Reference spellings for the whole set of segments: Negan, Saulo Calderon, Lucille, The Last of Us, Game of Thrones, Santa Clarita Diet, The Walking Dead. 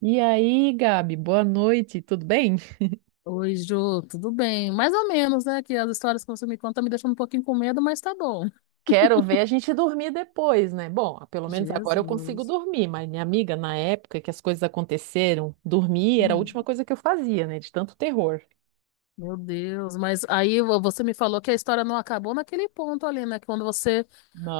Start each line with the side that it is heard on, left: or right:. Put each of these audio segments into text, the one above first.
right: E aí, Gabi, boa noite, tudo bem?
left: Oi, Jô, tudo bem? Mais ou menos, né? Que as histórias que você me conta me deixam um pouquinho com medo, mas tá bom.
right: Quero ver a gente dormir depois, né? Bom, pelo menos
left: Jesus.
right: agora eu consigo dormir, mas minha amiga, na época que as coisas aconteceram, dormir era a
left: Hum.
right: última coisa que eu fazia, né? De tanto terror.
left: Meu Deus, mas aí você me falou que a história não acabou naquele ponto ali, né? Quando você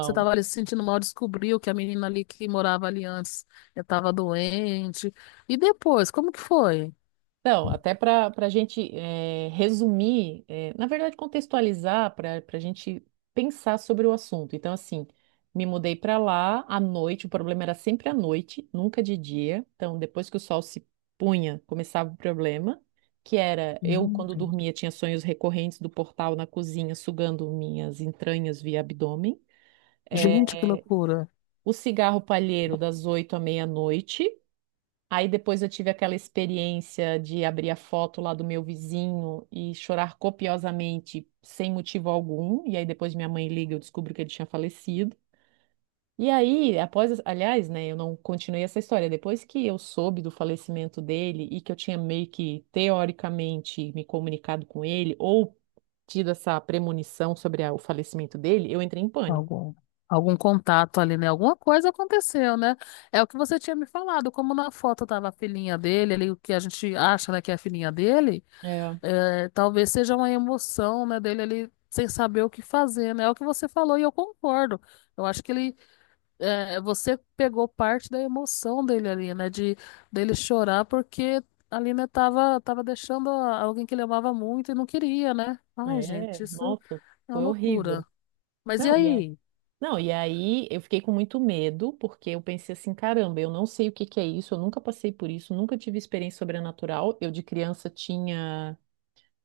left: você estava ali se sentindo mal, descobriu que a menina ali que morava ali antes estava doente. E depois, como que foi?
right: Então, até para a gente resumir, na verdade, contextualizar, para a gente pensar sobre o assunto. Então, assim, me mudei para lá à noite, o problema era sempre à noite, nunca de dia. Então, depois que o sol se punha, começava o problema, que era eu, quando
left: Gente,
right: dormia, tinha sonhos recorrentes do portal na cozinha, sugando minhas entranhas via abdômen. Eh,
left: gente, que loucura.
right: o cigarro palheiro das oito à meia-noite. Aí depois eu tive aquela experiência de abrir a foto lá do meu vizinho e chorar copiosamente, sem motivo algum. E aí depois minha mãe liga, eu descubro que ele tinha falecido. E aí, após, aliás, né, eu não continuei essa história. Depois que eu soube do falecimento dele e que eu tinha meio que teoricamente me comunicado com ele ou tido essa premonição sobre o falecimento dele, eu entrei em pânico.
left: Algum, algum contato ali, né? Alguma coisa aconteceu, né? É o que você tinha me falado, como na foto tava a filhinha dele, ali, o que a gente acha, né, que é a filhinha dele,
right: É,
left: é, talvez seja uma emoção, né, dele ali sem saber o que fazer, né? É o que você falou e eu concordo. Eu acho que ele, é, você pegou parte da emoção dele ali, né, de dele chorar porque ali, né, tava deixando alguém que ele amava muito e não queria, né? Ai,
right: é,
left: gente, isso
right: nossa,
left: é uma
right: foi horrível.
left: loucura. Mas e
right: Não, e é
left: aí?
right: Não, e aí eu fiquei com muito medo, porque eu pensei assim, caramba, eu não sei o que que é isso, eu nunca passei por isso, nunca tive experiência sobrenatural. Eu de criança tinha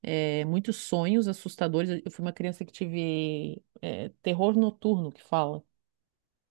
right: muitos sonhos assustadores. Eu fui uma criança que tive terror noturno, que fala.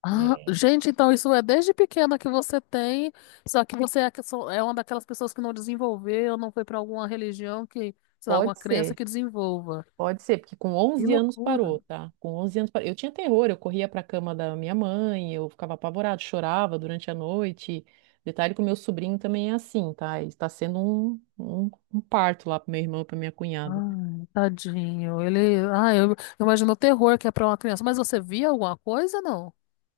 left: Ah,
right: Eh,
left: gente, então isso é desde pequena que você tem, só que você é, que é uma daquelas pessoas que não desenvolveu, não foi para alguma religião que, sei lá, alguma
right: pode
left: crença
right: ser.
left: que desenvolva.
right: Pode ser, porque com
left: Que
right: onze anos
left: loucura.
right: parou, tá? Com 11 anos parou. Eu tinha terror, eu corria para a cama da minha mãe, eu ficava apavorado, chorava durante a noite. Detalhe que o meu sobrinho também é assim, tá? Está sendo um parto lá pro meu irmão e pra minha cunhada.
left: Ai, tadinho. Ele, ai, eu imagino o terror que é para uma criança. Mas você via alguma coisa, não?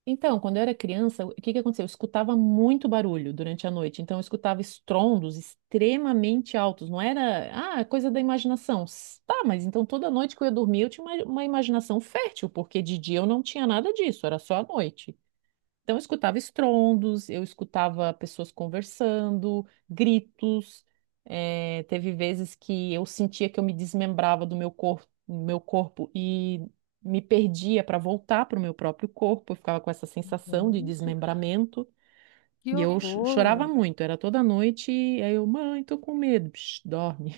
right: Então, quando eu era criança, o que que aconteceu? Eu escutava muito barulho durante a noite, então eu escutava estrondos extremamente altos, não era, ah, é coisa da imaginação. Tá, mas então toda noite que eu ia dormir, eu tinha uma imaginação fértil, porque de dia eu não tinha nada disso, era só a noite. Então, eu escutava estrondos, eu escutava pessoas conversando, gritos. Teve vezes que eu sentia que eu me desmembrava do meu corpo, e me perdia para voltar para o meu próprio corpo. Eu ficava com essa sensação de
left: Gente,
right: desmembramento.
left: que
right: E eu chorava
left: horror.
right: muito, era toda noite. E aí eu, mãe, tô com medo, Psh, dorme.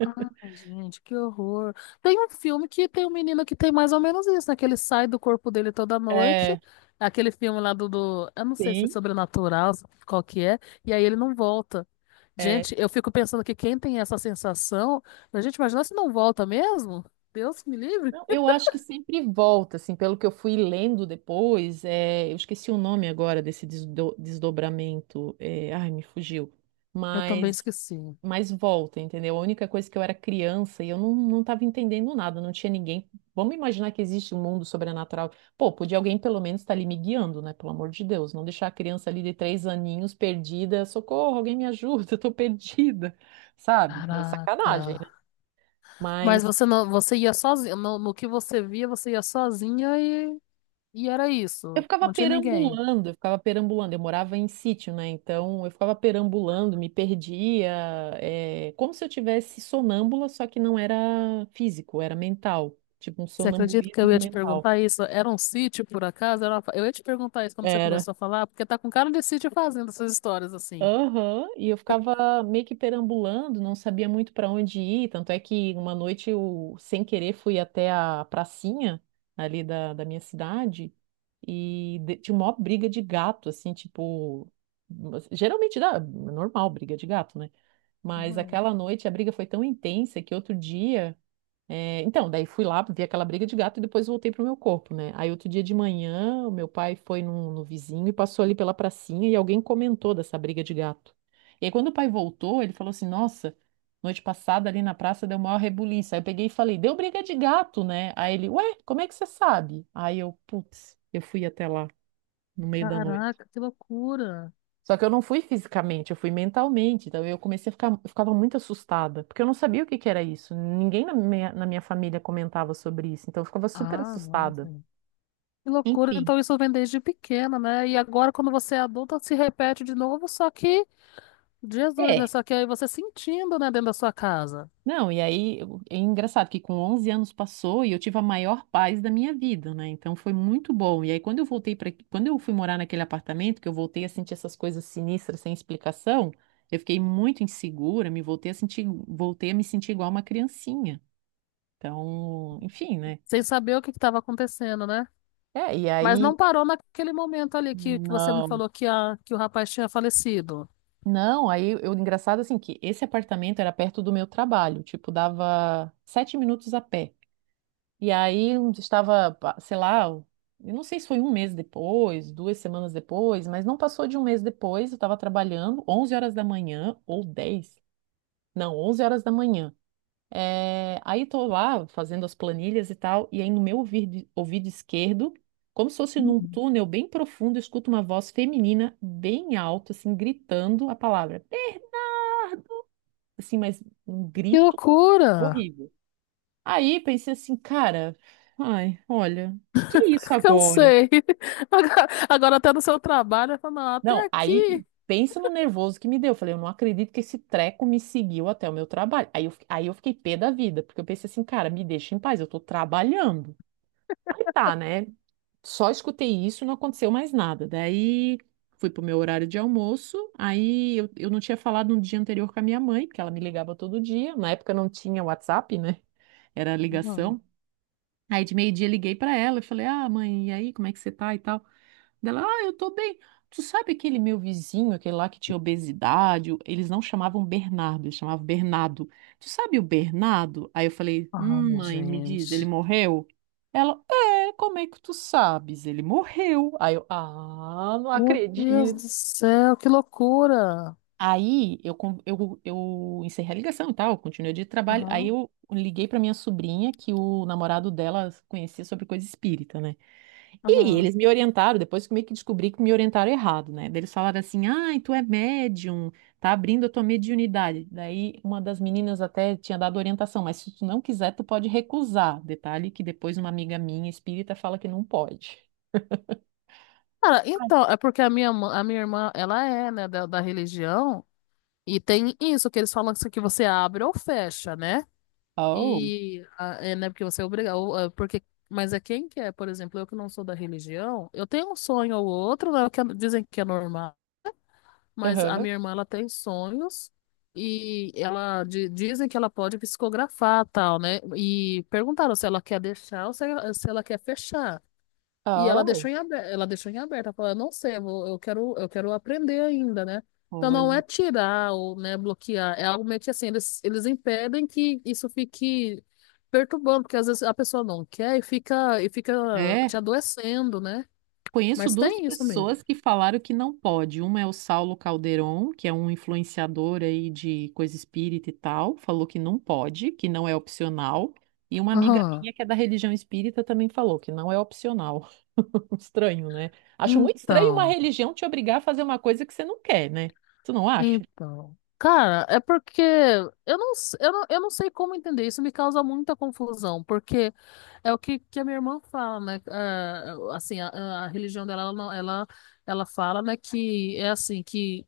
left: Ai, gente, que horror. Tem um filme que tem um menino que tem mais ou menos isso, né? Que ele sai do corpo dele toda
right: É,
left: noite. Aquele filme lá eu não sei se é
right: sim.
left: sobrenatural, qual que é. E aí ele não volta. Gente, eu fico pensando que quem tem essa sensação... A gente imagina se não volta mesmo? Deus me livre.
right: Não, eu acho que sempre volta, assim, pelo que eu fui lendo depois, é, eu esqueci o nome agora desse desdobramento, é, ai, me fugiu,
left: Eu também
right: mas,
left: esqueci.
right: mas volta, entendeu? A única coisa que eu era criança e eu não, não estava entendendo nada, não tinha ninguém. Vamos imaginar que existe um mundo sobrenatural. Pô, podia alguém pelo menos estar ali me guiando, né? Pelo amor de Deus, não deixar a criança ali de três aninhos perdida, socorro, alguém me ajuda, eu tô perdida, sabe? É
left: Caraca.
right: sacanagem, né?
left: Mas
right: Mas
left: você não, você ia sozinha. No que você via, você ia sozinha e era
right: eu
left: isso.
right: ficava
left: Não tinha ninguém.
right: perambulando, eu ficava perambulando. Eu morava em sítio, né? Então eu ficava perambulando, me perdia, é, como se eu tivesse sonâmbula, só que não era físico, era mental, tipo um
left: Você acredita que eu
right: sonambulismo
left: ia te
right: mental.
left: perguntar isso? Era um sítio, por acaso? Eu ia te perguntar isso quando você
right: Era.
left: começou a falar, porque tá com cara de sítio fazendo essas histórias assim.
right: Aham, e eu ficava meio que perambulando, não sabia muito para onde ir. Tanto é que uma noite eu, sem querer, fui até a pracinha ali da minha cidade e tinha uma briga de gato, assim, tipo. Geralmente dá, é normal briga de gato, né? Mas
left: Uhum.
right: aquela noite a briga foi tão intensa que outro dia. É, então, daí fui lá, vi aquela briga de gato e depois voltei pro meu corpo, né? Aí outro dia de manhã, o meu pai foi no vizinho e passou ali pela pracinha e alguém comentou dessa briga de gato. E aí quando o pai voltou, ele falou assim, nossa, noite passada ali na praça deu maior rebuliço. Aí eu peguei e falei, deu briga de gato, né? Aí ele, ué, como é que você sabe? Aí eu, putz, eu fui até lá no meio da noite.
left: Caraca, que loucura!
right: Só que eu não fui fisicamente, eu fui mentalmente. Então eu comecei a ficar, eu ficava muito assustada, porque eu não sabia o que que era isso. Ninguém na na minha família comentava sobre isso, então eu ficava super
left: Ah,
right: assustada.
left: nossa. Que loucura,
right: Enfim.
left: então isso vem desde pequena, né? E agora, quando você é adulta, se repete de novo, só que, Jesus, né?
right: É.
left: Só que aí você sentindo, né, dentro da sua casa.
right: Não, é engraçado que com 11 anos passou e eu tive a maior paz da minha vida, né? Então foi muito bom. E aí quando eu voltei quando eu fui morar naquele apartamento, que eu voltei a sentir essas coisas sinistras sem explicação, eu fiquei muito insegura, me voltei a sentir, voltei a me sentir igual uma criancinha. Então, enfim, né?
left: Sem saber o que estava acontecendo, né?
right: É, e
left: Mas não
right: aí,
left: parou naquele momento ali que você me
right: não,
left: falou que o rapaz tinha falecido.
right: não, aí eu, engraçado assim, que esse apartamento era perto do meu trabalho, tipo, dava sete minutos a pé. E aí eu estava, sei lá, eu não sei se foi um mês depois, duas semanas depois, mas não passou de um mês depois, eu estava trabalhando 11 horas da manhã, ou 10 não, 11 horas da manhã. É, aí tô lá fazendo as planilhas e tal, e aí no meu ouvido, ouvido esquerdo, como se fosse num túnel bem profundo, eu escuto uma voz feminina bem alto, assim, gritando a palavra. Assim, mas um
left: Que
right: grito
left: loucura!
right: horrível. Aí pensei assim, cara, ai, olha, o que que é isso agora?
left: Cansei. Agora até no seu trabalho, falando, até
right: Não, aí
left: aqui.
right: pensa no nervoso que me deu. Eu falei, eu não acredito que esse treco me seguiu até o meu trabalho. Aí eu fiquei pé da vida, porque eu pensei assim, cara, me deixa em paz, eu tô trabalhando. Aí tá, né? Só escutei isso, não aconteceu mais nada. Daí fui pro meu horário de almoço. Aí eu não tinha falado no dia anterior com a minha mãe, porque ela me ligava todo dia. Na época não tinha WhatsApp, né? Era
left: Não.
right: ligação. Aí de meio-dia liguei pra ela e falei: Ah, mãe, e aí, como é que você tá e tal? Dela, ah, eu tô bem. Tu sabe aquele meu vizinho, aquele lá que tinha obesidade? Eles não chamavam Bernardo, eles chamavam Bernardo. Tu sabe o Bernardo? Aí eu falei,
left: Ai,
right: mãe, me diz, ele
left: gente.
right: morreu? Ela, é, como é que tu sabes? Ele morreu. Aí eu, ah, não
left: Meu Deus do
right: acredito.
left: céu, que loucura!
right: Aí eu encerrei a ligação e tal, continuei o dia de trabalho. Aí
left: Aham,
right: eu liguei pra minha sobrinha, que o namorado dela conhecia sobre coisa espírita, né? E
left: aham.
right: eles me orientaram, depois que eu meio que descobri que me orientaram errado, né? Daí eles falaram assim: ai, tu é médium, tá abrindo a tua mediunidade. Daí uma das meninas até tinha dado orientação, mas se tu não quiser, tu pode recusar. Detalhe que depois uma amiga minha espírita fala que não pode.
left: Cara, então, é porque a minha irmã, ela é, né, da religião. E tem isso que eles falam assim, que você abre ou fecha, né?
right: Oh,
left: E ah, é, né, porque você é obrigado, ou, ah, porque mas é quem quer, por exemplo, eu que não sou da religião, eu tenho um sonho ou outro, né, que é, dizem que é normal, mas a
right: aham,
left: minha irmã ela tem sonhos e ela dizem que ela pode psicografar tal, né? E perguntaram se ela quer deixar ou se ela quer fechar. E ela
right: oh,
left: deixou em aberto, ela deixou em aberto, ela falou, eu não sei, eu, eu quero, aprender ainda, né? Então não é
right: olha.
left: tirar ou, né, bloquear, é algo meio que assim, eles impedem que isso fique perturbando, porque às vezes a pessoa não quer e e fica
right: É.
left: te adoecendo, né?
right: Conheço
left: Mas
right: duas
left: tem isso mesmo.
right: pessoas que falaram que não pode. Uma é o Saulo Calderon, que é um influenciador aí de coisa espírita e tal, falou que não pode, que não é opcional. E uma amiga
left: Aham.
right: minha que é da religião espírita também falou que não é opcional. Estranho, né? Acho muito estranho uma
left: Então,
right: religião te obrigar a fazer uma coisa que você não quer, né? Tu não acha?
left: então. Cara, é porque eu não, s- eu não sei como entender, isso me causa muita confusão, porque é o que a minha irmã fala, né? Ah, assim, a religião dela, ela, não- ela fala, né, que é assim, que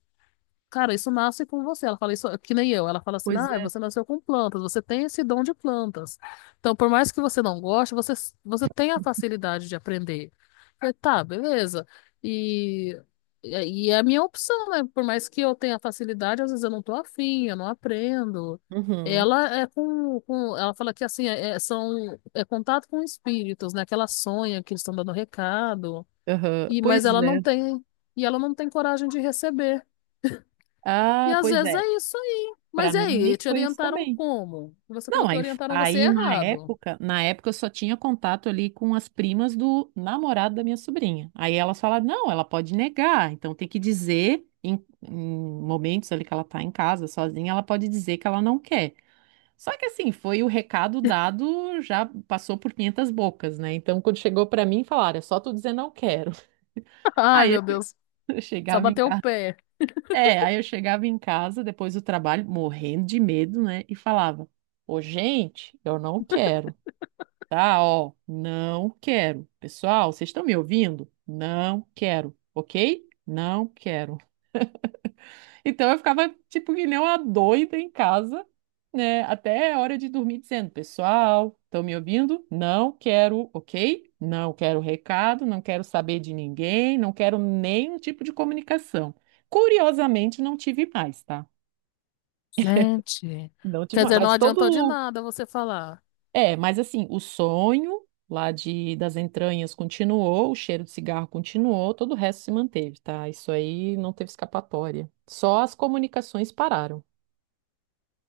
left: cara, isso nasce com você. Ela fala isso que nem eu. Ela fala assim:
right: Pois
left: ah,
right: é.
left: você nasceu com plantas, você tem esse dom de plantas. Então, por mais que você não goste, você tem a facilidade de aprender. Eu falei, tá, beleza. E, e é a minha opção, né? Por mais que eu tenha facilidade, às vezes eu não tô afim, eu não aprendo.
right: Uhum.
left: Ela é com ela fala que assim, é contato com espíritos, né? Que ela sonha que eles estão dando recado.
right: Aham.
left: E, mas
right: Pois
left: ela
right: é.
left: não tem, e ela não tem coragem de receber. E
right: Ah,
left: às
right: pois
left: vezes
right: é.
left: é isso aí.
right: Pra
left: Mas e
right: mim, meio
left: aí,
right: que
left: te
right: foi isso
left: orientaram
right: também.
left: como? Você
right: Não,
left: falou que
right: aí,
left: orientaram você
right: aí na
left: errado.
right: época, na época eu só tinha contato ali com as primas do namorado da minha sobrinha. Aí elas falaram, não, ela pode negar, então tem que dizer em momentos ali que ela tá em casa sozinha, ela pode dizer que ela não quer. Só que assim, foi o recado dado, já passou por 500 bocas, né? Então quando chegou pra mim, falaram, é só tu dizer não quero.
left: Ai,
right: Aí eu
left: meu Deus,
right: eu
left: só
right: chegava em
left: bateu o
right: casa.
left: pé.
right: É, aí eu chegava em casa depois do trabalho, morrendo de medo, né? E falava, ô gente, eu não quero. Tá, ó, não quero. Pessoal, vocês estão me ouvindo? Não quero, ok? Não quero. Então eu ficava tipo que nem uma doida em casa, né? Até a hora de dormir dizendo, pessoal, estão me ouvindo? Não quero, ok? Não quero recado, não quero saber de ninguém, não quero nenhum tipo de comunicação. Curiosamente, não tive mais, tá?
left: Gente,
right: Não tive
left: quer
right: mais.
left: dizer, não adiantou de nada você falar.
right: É, mas assim, o sonho lá das entranhas continuou, o cheiro de cigarro continuou, todo o resto se manteve, tá? Isso aí não teve escapatória. Só as comunicações pararam.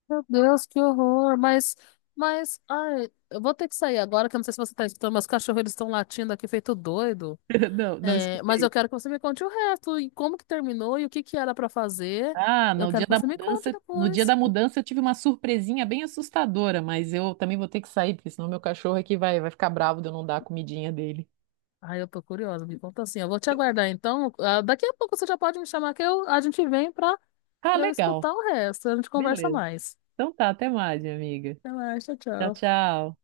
left: Meu Deus, que horror. Mas, ai, eu vou ter que sair agora, que eu não sei se você tá escutando, mas os cachorros eles estão latindo aqui feito doido.
right: Não, não
left: É, mas eu
right: escutei.
left: quero que você me conte o resto e como que terminou e o que que era pra fazer.
right: Ah,
left: Eu
right: no
left: quero
right: dia
left: que
right: da
left: você me conte
right: mudança, no dia
left: depois.
right: da mudança eu tive uma surpresinha bem assustadora, mas eu também vou ter que sair, porque senão meu cachorro aqui vai ficar bravo de eu não dar a comidinha dele.
left: Ai, eu tô curiosa, me conta assim. Eu vou te aguardar então. Ah, daqui a pouco você já pode me chamar que eu, a gente vem
right: Ah,
left: pra eu
right: legal.
left: escutar o resto. A gente conversa
right: Beleza.
left: mais.
right: Então tá, até mais, minha amiga.
left: Até mais, tchau,
right: Tchau,
left: tchau.
right: tchau.